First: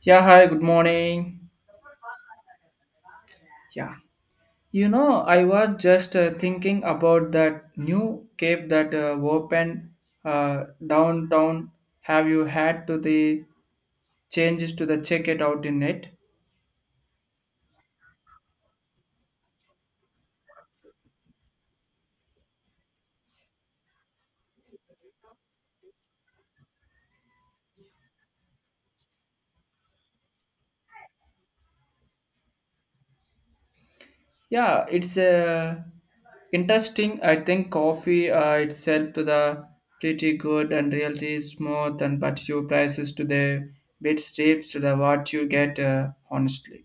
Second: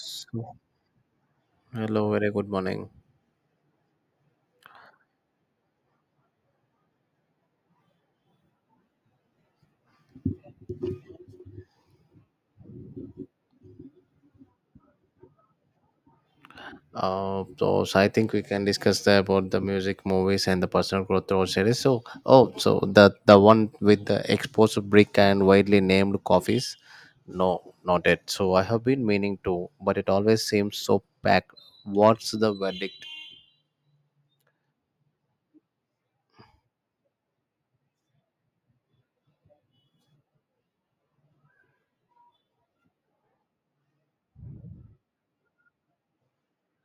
Yeah, hi, good morning. hello, very good morning. Yeah, I was just thinking about that new cave that opened downtown. Have you had to the changes to the check it out in it? So I think we can discuss the, about the music, movies, and the personal growth through series. So the one with the exposed brick and widely named coffees? No, not it. So I have been meaning to, but it always seems so packed. What's the verdict? Yeah, it's interesting. I think coffee itself to the pretty good and realty is smooth and but your prices to the bit steeps to the what you get honestly.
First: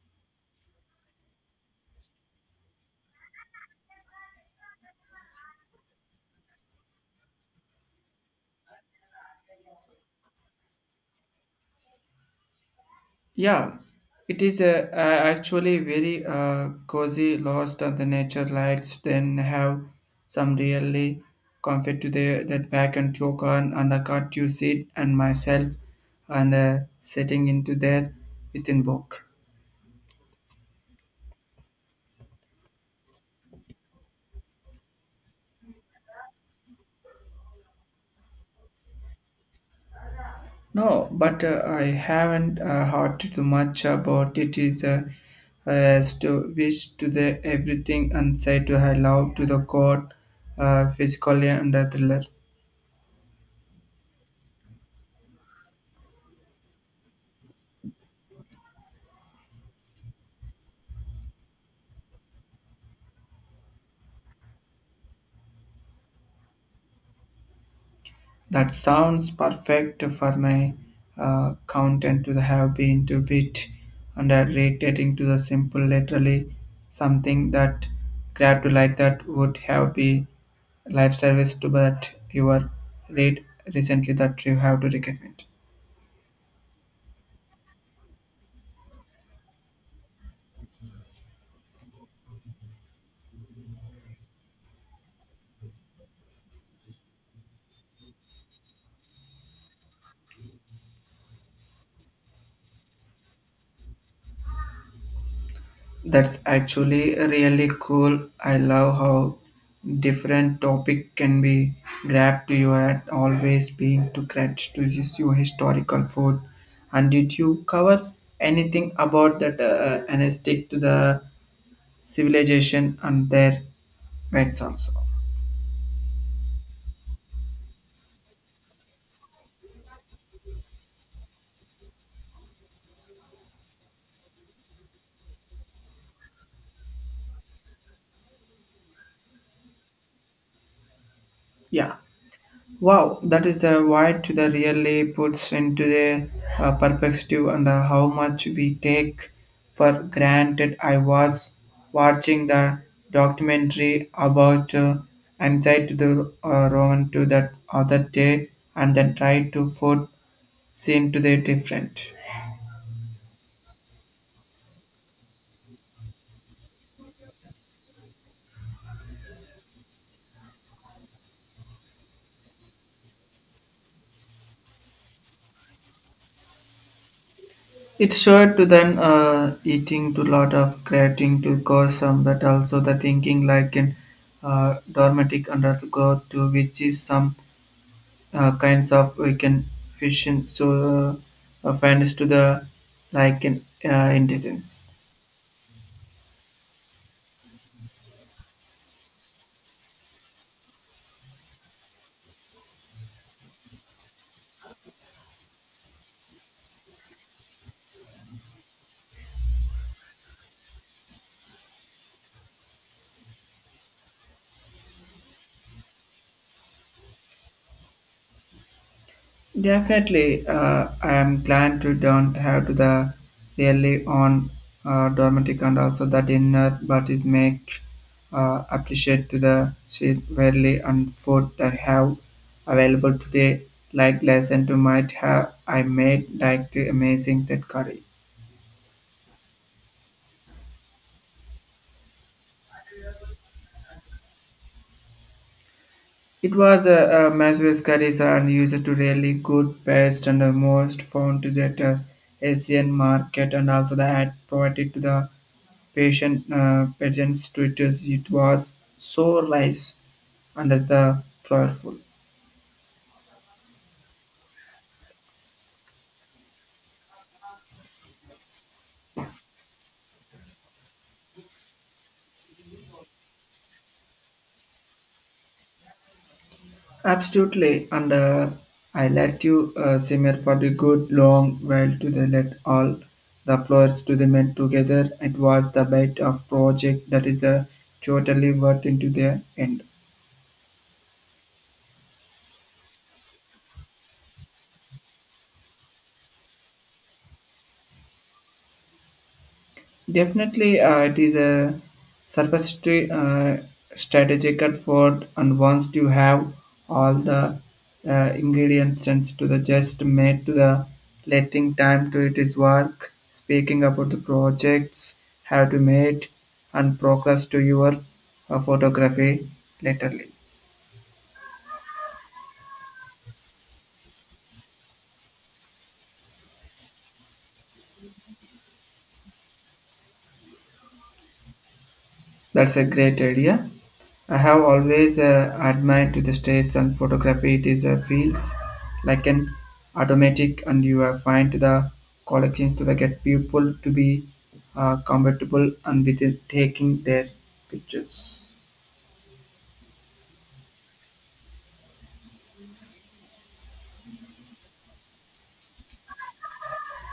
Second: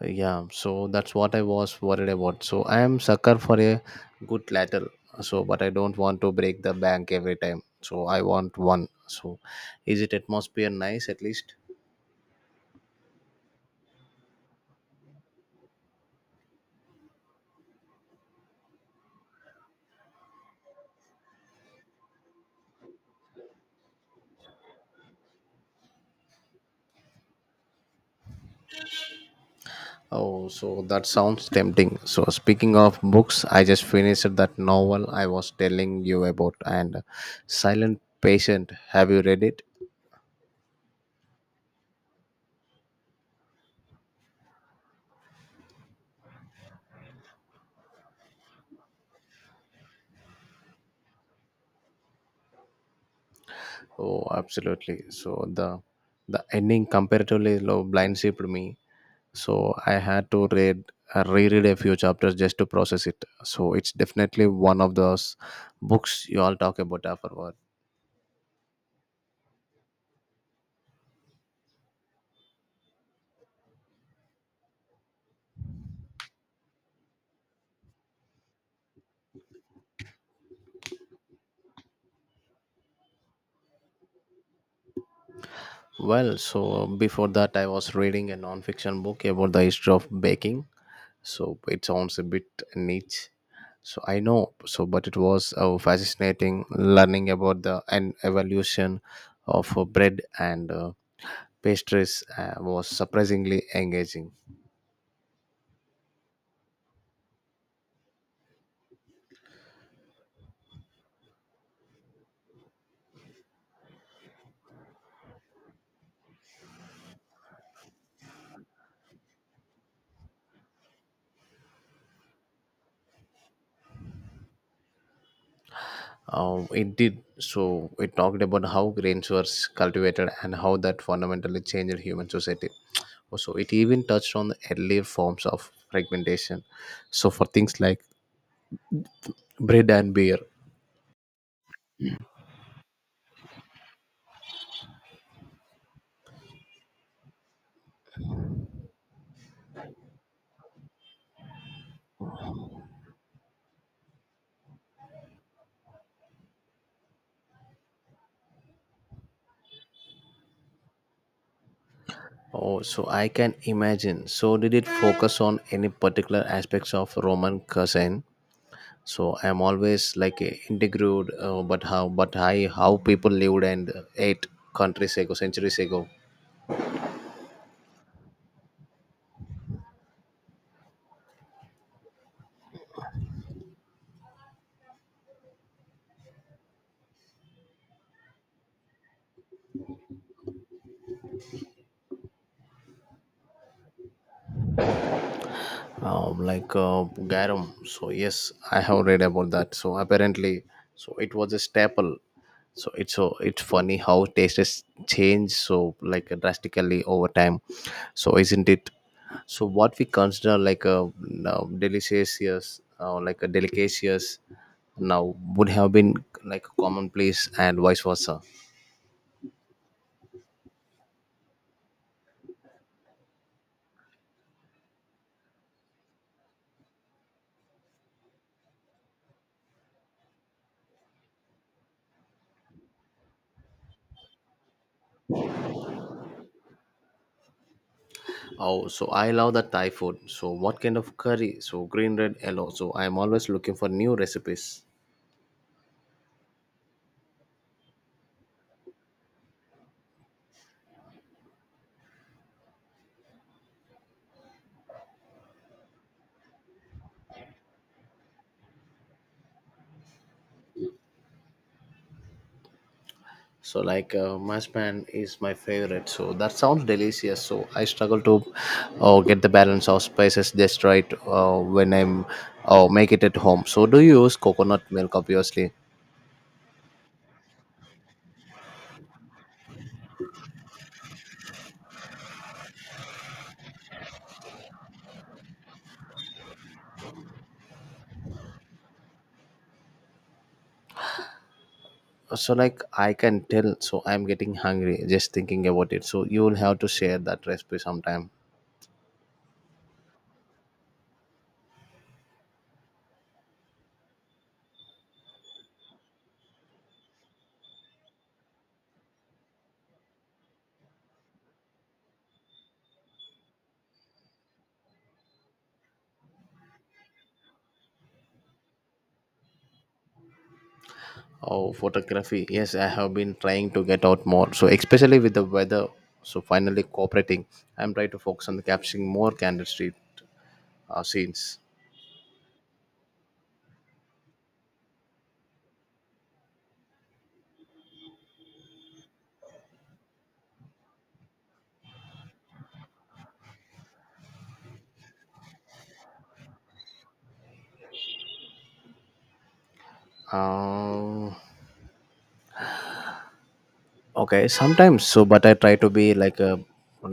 Yeah, so that's what I was worried about. So I am sucker for a good lateral. So, but I don't want to break the bank every time. So I want one. So, is it atmosphere nice at least? Yeah, it is actually very cozy, lost on the nature lights, then have some really comfort to the, that back and choke on and I got you sit and myself and sitting into there within book. Oh, so that sounds tempting. So speaking of books, I just finished that novel I was telling you about and Silent Patient. Have you read it? No, but I haven't heard too much about it. Is as to wish to the everything and say to I love to the God, physically and the thriller. Oh, absolutely. So the ending comparatively low blind shipped me. So I had to read reread a few chapters just to process it. So it's definitely one of those books you all talk about afterward. That sounds perfect for my content to have been to bit underrated to the simple literally something that grab to like that would have be life service to but you are read recently that you have to recommend. Well, so before that I was reading a non-fiction book about the history of baking. So it sounds a bit niche. So I know. So but it was fascinating learning about the and evolution of bread and pastries was surprisingly engaging. That's actually really cool. I love how different topic can be grabbed to you at always being to credit to this your historical food. And did you cover anything about that anesthetic to the civilization and their vets also? It did. So it talked about how grains were cultivated and how that fundamentally changed human society. Also, it even touched on the earlier forms of fragmentation. So for things like bread and beer. Yeah. Wow, that is a wide to the really puts into the perspective and how much we take for granted. I was watching the documentary about anxiety to the Roman to that other day and then tried to food seem to the different. Oh, so I can imagine. So did it focus on any particular aspects of Roman cuisine? So I'm always like a integrated, but how, how people lived and ate countries ago, centuries ago. It's sure to then eating to lot of creating to cause some, but also the thinking like in dormitic undergo to which is some kinds of weekend fishing so fairness to the like in, intelligence. Like garum. So yes, I have read about that. So apparently, so it was a staple. So it's funny how taste has changed so like drastically over time. So isn't it? So what we consider like a delicious, like a delicious now would have been like commonplace and vice versa. Definitely, I am glad to don't have to the really on dramatic and also the dinner, but is make appreciate to the shit rarely and food I have available today. Like lesson to might have I made like the amazing that curry. Oh, so I love the Thai food. So what kind of curry? So green, red, yellow. So I'm always looking for new recipes. It was a Maswell's curries and used to really good best and the most found to that Asian market and also the ad provided to the patient patients to it is it was so rice and as the flowerful. So like mashed pan is my favorite. So that sounds delicious. So I struggle to get the balance of spices just right when I'm make it at home. So do you use coconut milk obviously? Absolutely, and I let you simmer for the good long while to the let all the flowers to the melt together. It was the bite of project that is totally worth into the end. So like I can tell. So I'm getting hungry just thinking about it. So you will have to share that recipe sometime. Definitely, it is a surplusitory strategic effort, and once you have all the uh, ingredients and to the just made to the letting time to it is work. Speaking about the projects, have to made and progress to your photography laterly. Oh, photography. Yes, I have been trying to get out more. So especially with the weather. So finally cooperating. I'm trying to focus on capturing more candid street scenes. That's a great idea. I have always admired to the states and photography. It is feels like an automatic, and you find the collection to the get people to be compatible and with it taking their pictures. Um, Okay, sometimes so, but I try to be like a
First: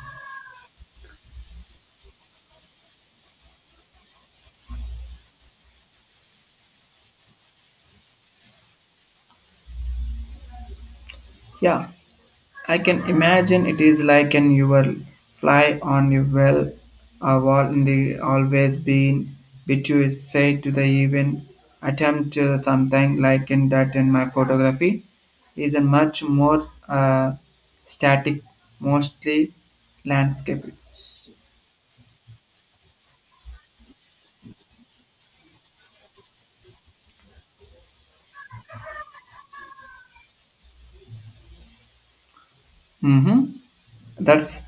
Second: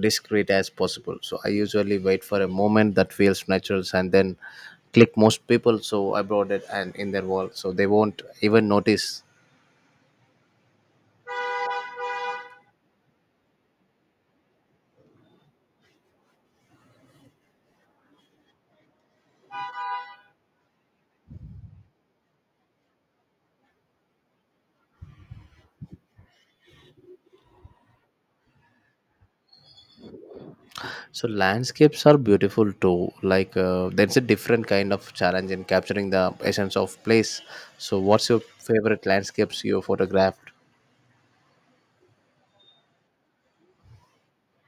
discreet as possible. So I usually wait for a moment that feels natural and then click most people. So I brought it and in their wall, so they won't even notice. Yeah. I can imagine it is like an you will fly on your well a wall in the always been which you is say to the even attempt something like in that in my photography is a much more static mostly landscapes. So landscapes are beautiful too. Like there's a different kind of challenge in capturing the essence of place. So what's your favorite landscapes you photographed? Mm-hmm. That's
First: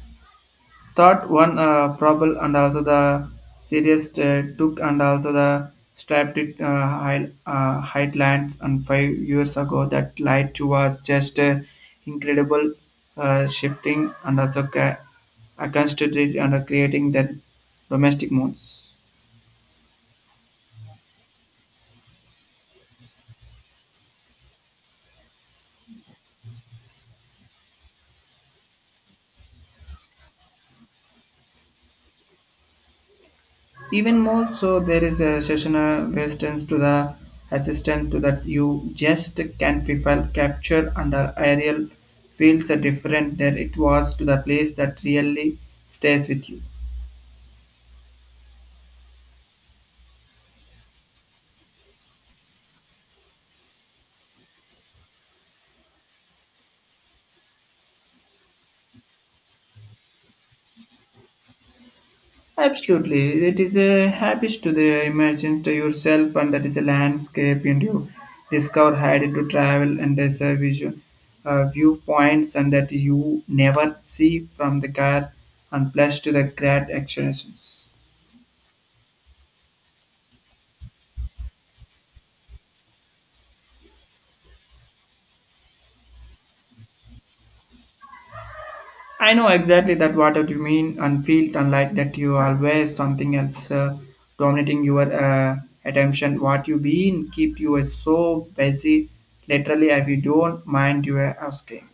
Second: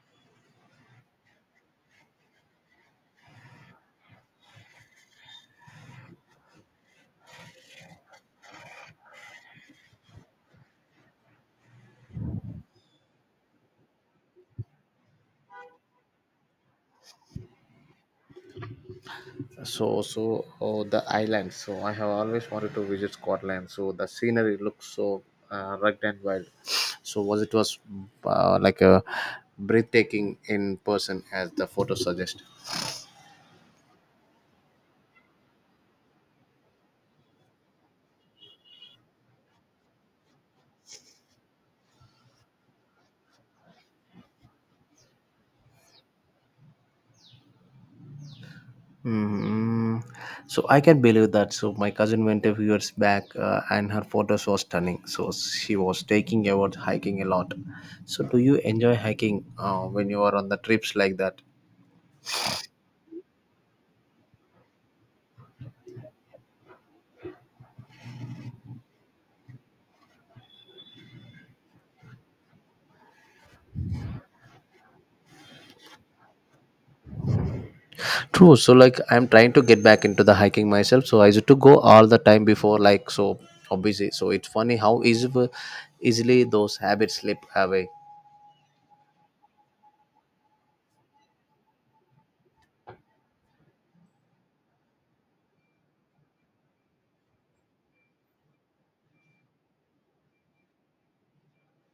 thought one probable and also the serious took and also the strapped it highlands and 5 years ago that light was just incredible shifting and also constituted and creating the domestic modes. So, so oh, the islands. So, I have always wanted to visit Scotland. So, the scenery looks so rugged and wild. So, was it was like a breathtaking in person, as the photos suggest. Even more so, there is a sessional resistance to the assistant to that you just can't prefile capture under aerial feels are different than it was to the place that really stays with you. Hmm. So I can believe that. So my cousin went a few years back, and her photos were stunning. So she was taking about hiking a lot. So do you enjoy hiking when you are on the trips like that? Absolutely, it is a habit to the imagine to yourself, and that is a landscape, and you discover how to travel, and there's a vision, viewpoints, and that you never see from the car, and plus to the great actions. True. So like I'm trying to get back into the hiking myself. So I used to go all the time before like so obviously. So it's funny how easy easily those habits slip away. I know exactly that what you mean and feel unlike that you always something else dominating your attention. What you been keep you is so busy. Literally, if you don't mind, you are asking.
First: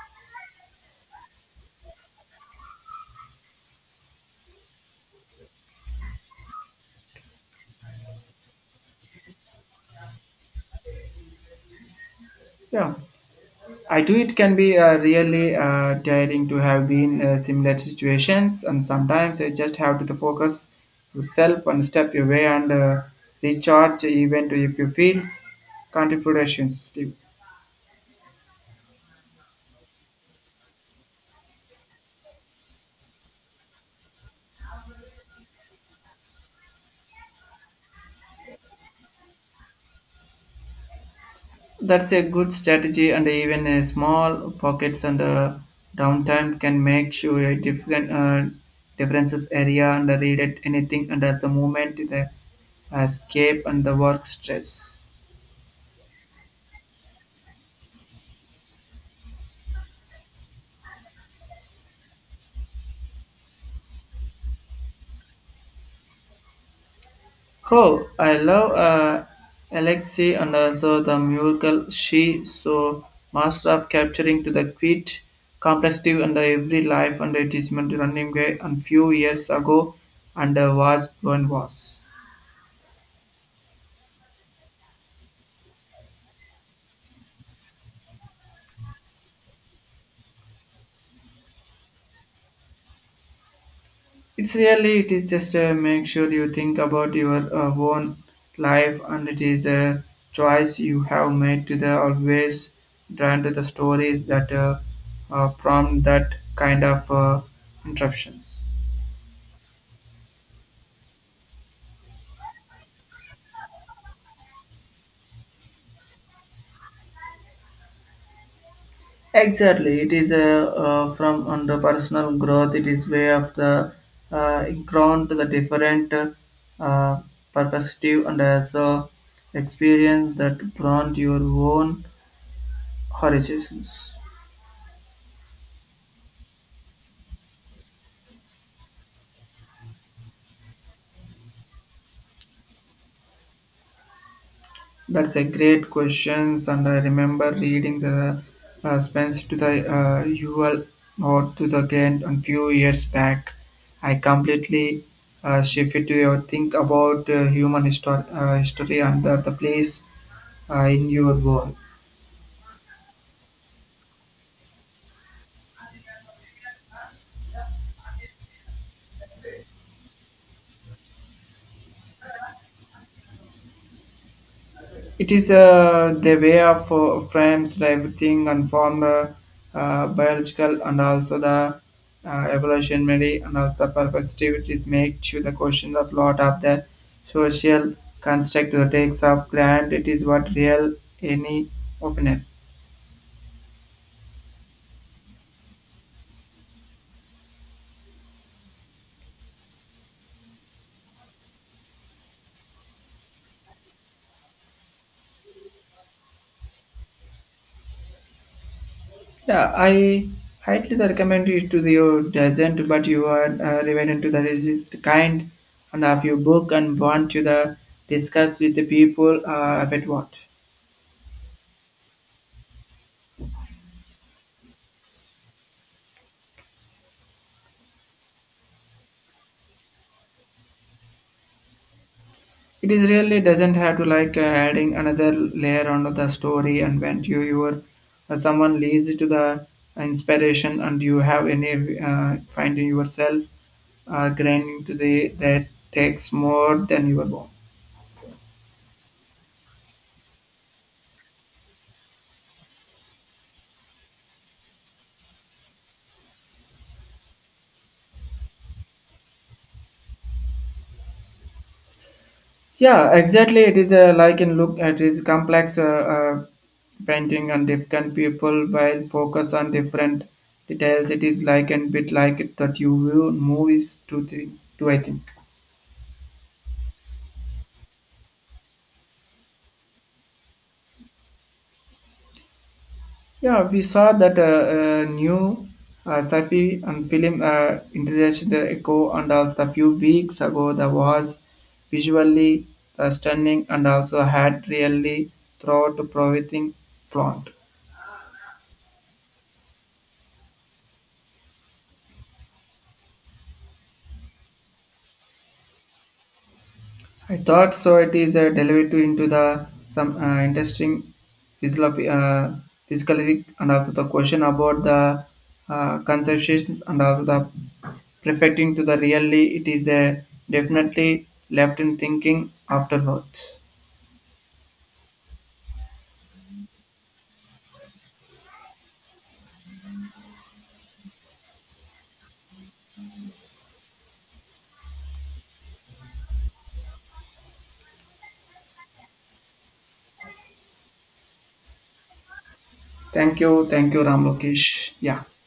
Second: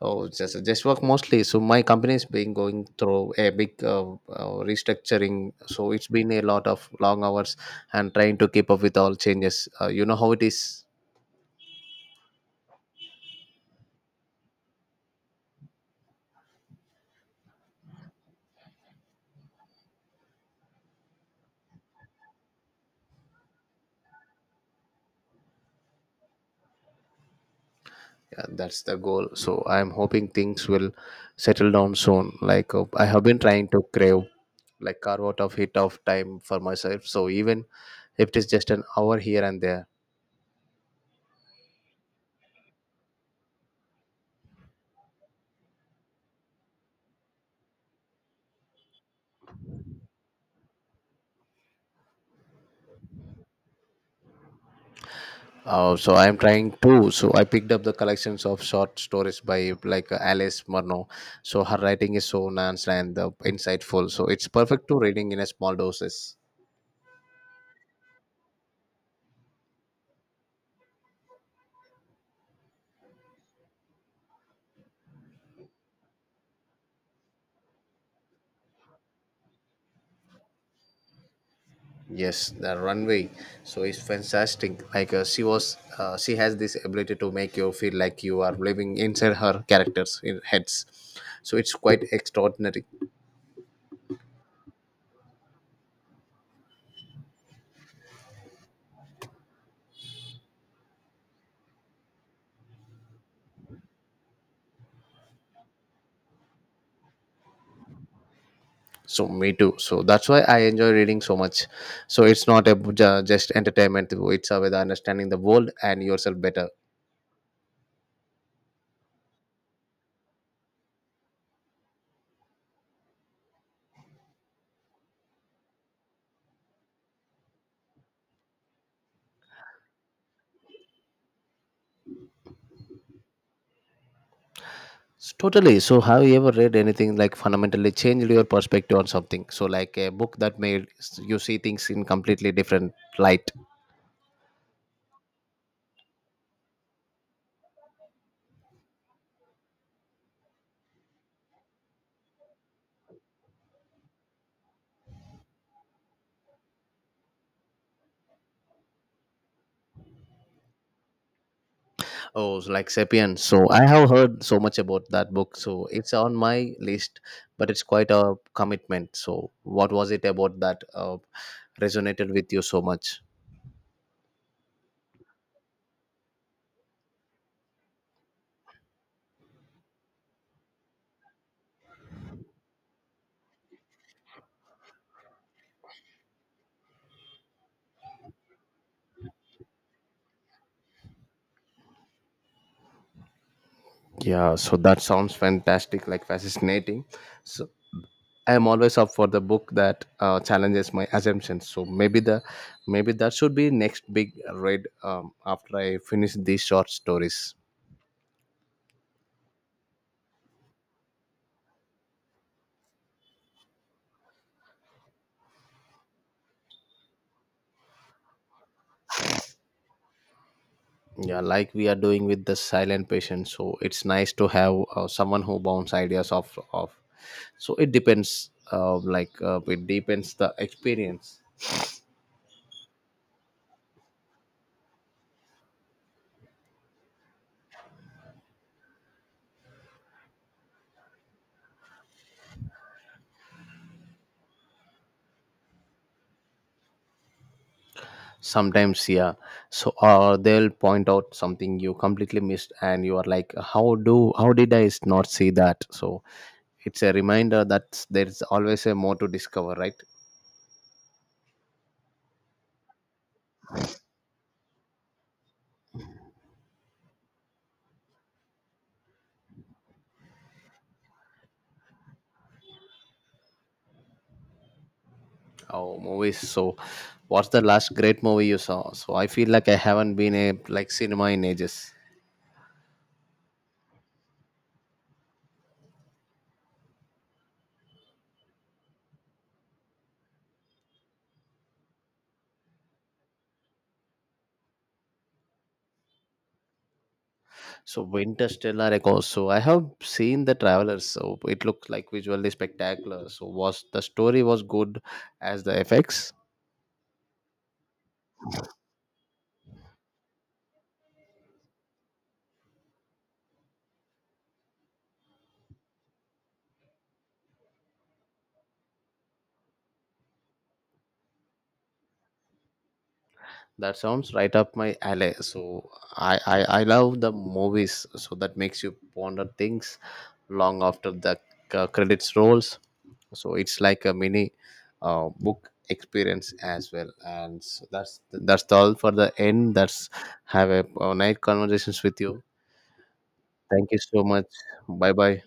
Oh, just work mostly. So my company is being going through a big restructuring. So it's been a lot of long hours and trying to keep up with all changes. You know how it is. Yeah, I do. It can be really tiring to have been similar situations, and sometimes you just have to focus yourself and step away and recharge, even if you feel contributions. Yeah, that's the goal. So I'm hoping things will settle down soon. Like I have been trying to crave. Like carve out of hit of time for myself, so even if it is just an hour here and there. That's a good strategy, and even a small pockets and downtime can make sure a different differences area and read it anything and as the movement the escape and the work stress. So I am trying to, so I picked up the collections of short stories by like Alice Murnau. So her writing is so nuanced and insightful. So it's perfect to reading in a small doses. Cool. I love Alexei and also the musical she so master of capturing to the quit complexity under every life and achievement running away and few years ago and was blown was. Yes, the runway. So it's fantastic. Like she has this ability to make you feel like you are living inside her characters in heads. So it's quite extraordinary. It's really it is just make sure you think about your own life and it is a choice you have made to the always drawn to the stories that prompt that kind of interruptions. So me too. So that's why I enjoy reading so much. So it's not a just entertainment. It's about understanding the world and yourself better. Exactly, it is a from under personal growth. It is way of the ground to the different uh, perspective and also experience that broaden your own horizons. Totally. So have you ever read anything like fundamentally changed your perspective on something? So like a book that made you see things in completely different light. That's a great questions, and I remember reading the Spence to the UL or to the Ghent a few years back. I completely shifted to your think about human histor- history and the place in your world. Oh, so like Sapiens. So I have heard so much about that book. So it's on my list, but it's quite a commitment. So what was it about that resonated with you so much? It is the way of frames the everything and form biological and also the evolutionary and also the perspectives make sure the question of lot of the social construct the takes of grant it is what real any opinion. Yeah, so that sounds fantastic, like fascinating. So I am always up for the book that challenges my assumptions. So maybe that should be next big read after I finish these short stories. Yeah, I highly recommend it to the your doesn't but you are related to the resist kind and of your book and want to the discuss with the people if it what. Yeah, like we are doing with the silent patient. So it's nice to have someone who bounce ideas off. So it depends, it depends the experience. It is really doesn't have to like adding another layer onto the story and when you your someone leads to the inspiration and you have any finding yourself grinding to the that takes more than your own. Sometimes, yeah. So or they'll point out something you completely missed and you are like how did not see that. So it's a reminder that there's always a more to discover, right? Yeah, exactly. It is a like in look at is complex painting and different people while focus on different details. It is like a bit like that you view movies to the to I think. Oh, movies. So what's the last great movie you saw? So I feel like I haven't been a like cinema in ages. Yeah, we saw that new sci-fi and film introduced the echo, and also a few weeks ago, the was visually stunning and also had really throughout providing front. So Interstellar Echoes. So I have seen the travelers. So it looked like visually spectacular. So was the story was good as the effects. I thought so. It is a derivative into the some interesting physical, physicality, and also the question about the conceptions and also the perfecting to the really. It is a definitely left in thinking afterwards. That sounds right up my alley. So I love the movies. So that makes you ponder things long after the credits rolls. So it's like a mini book experience as well. And so that's all for the end. That's have a nice conversations with you. Thank Thank you you, so Ram much. Lokesh. Bye Yeah. bye.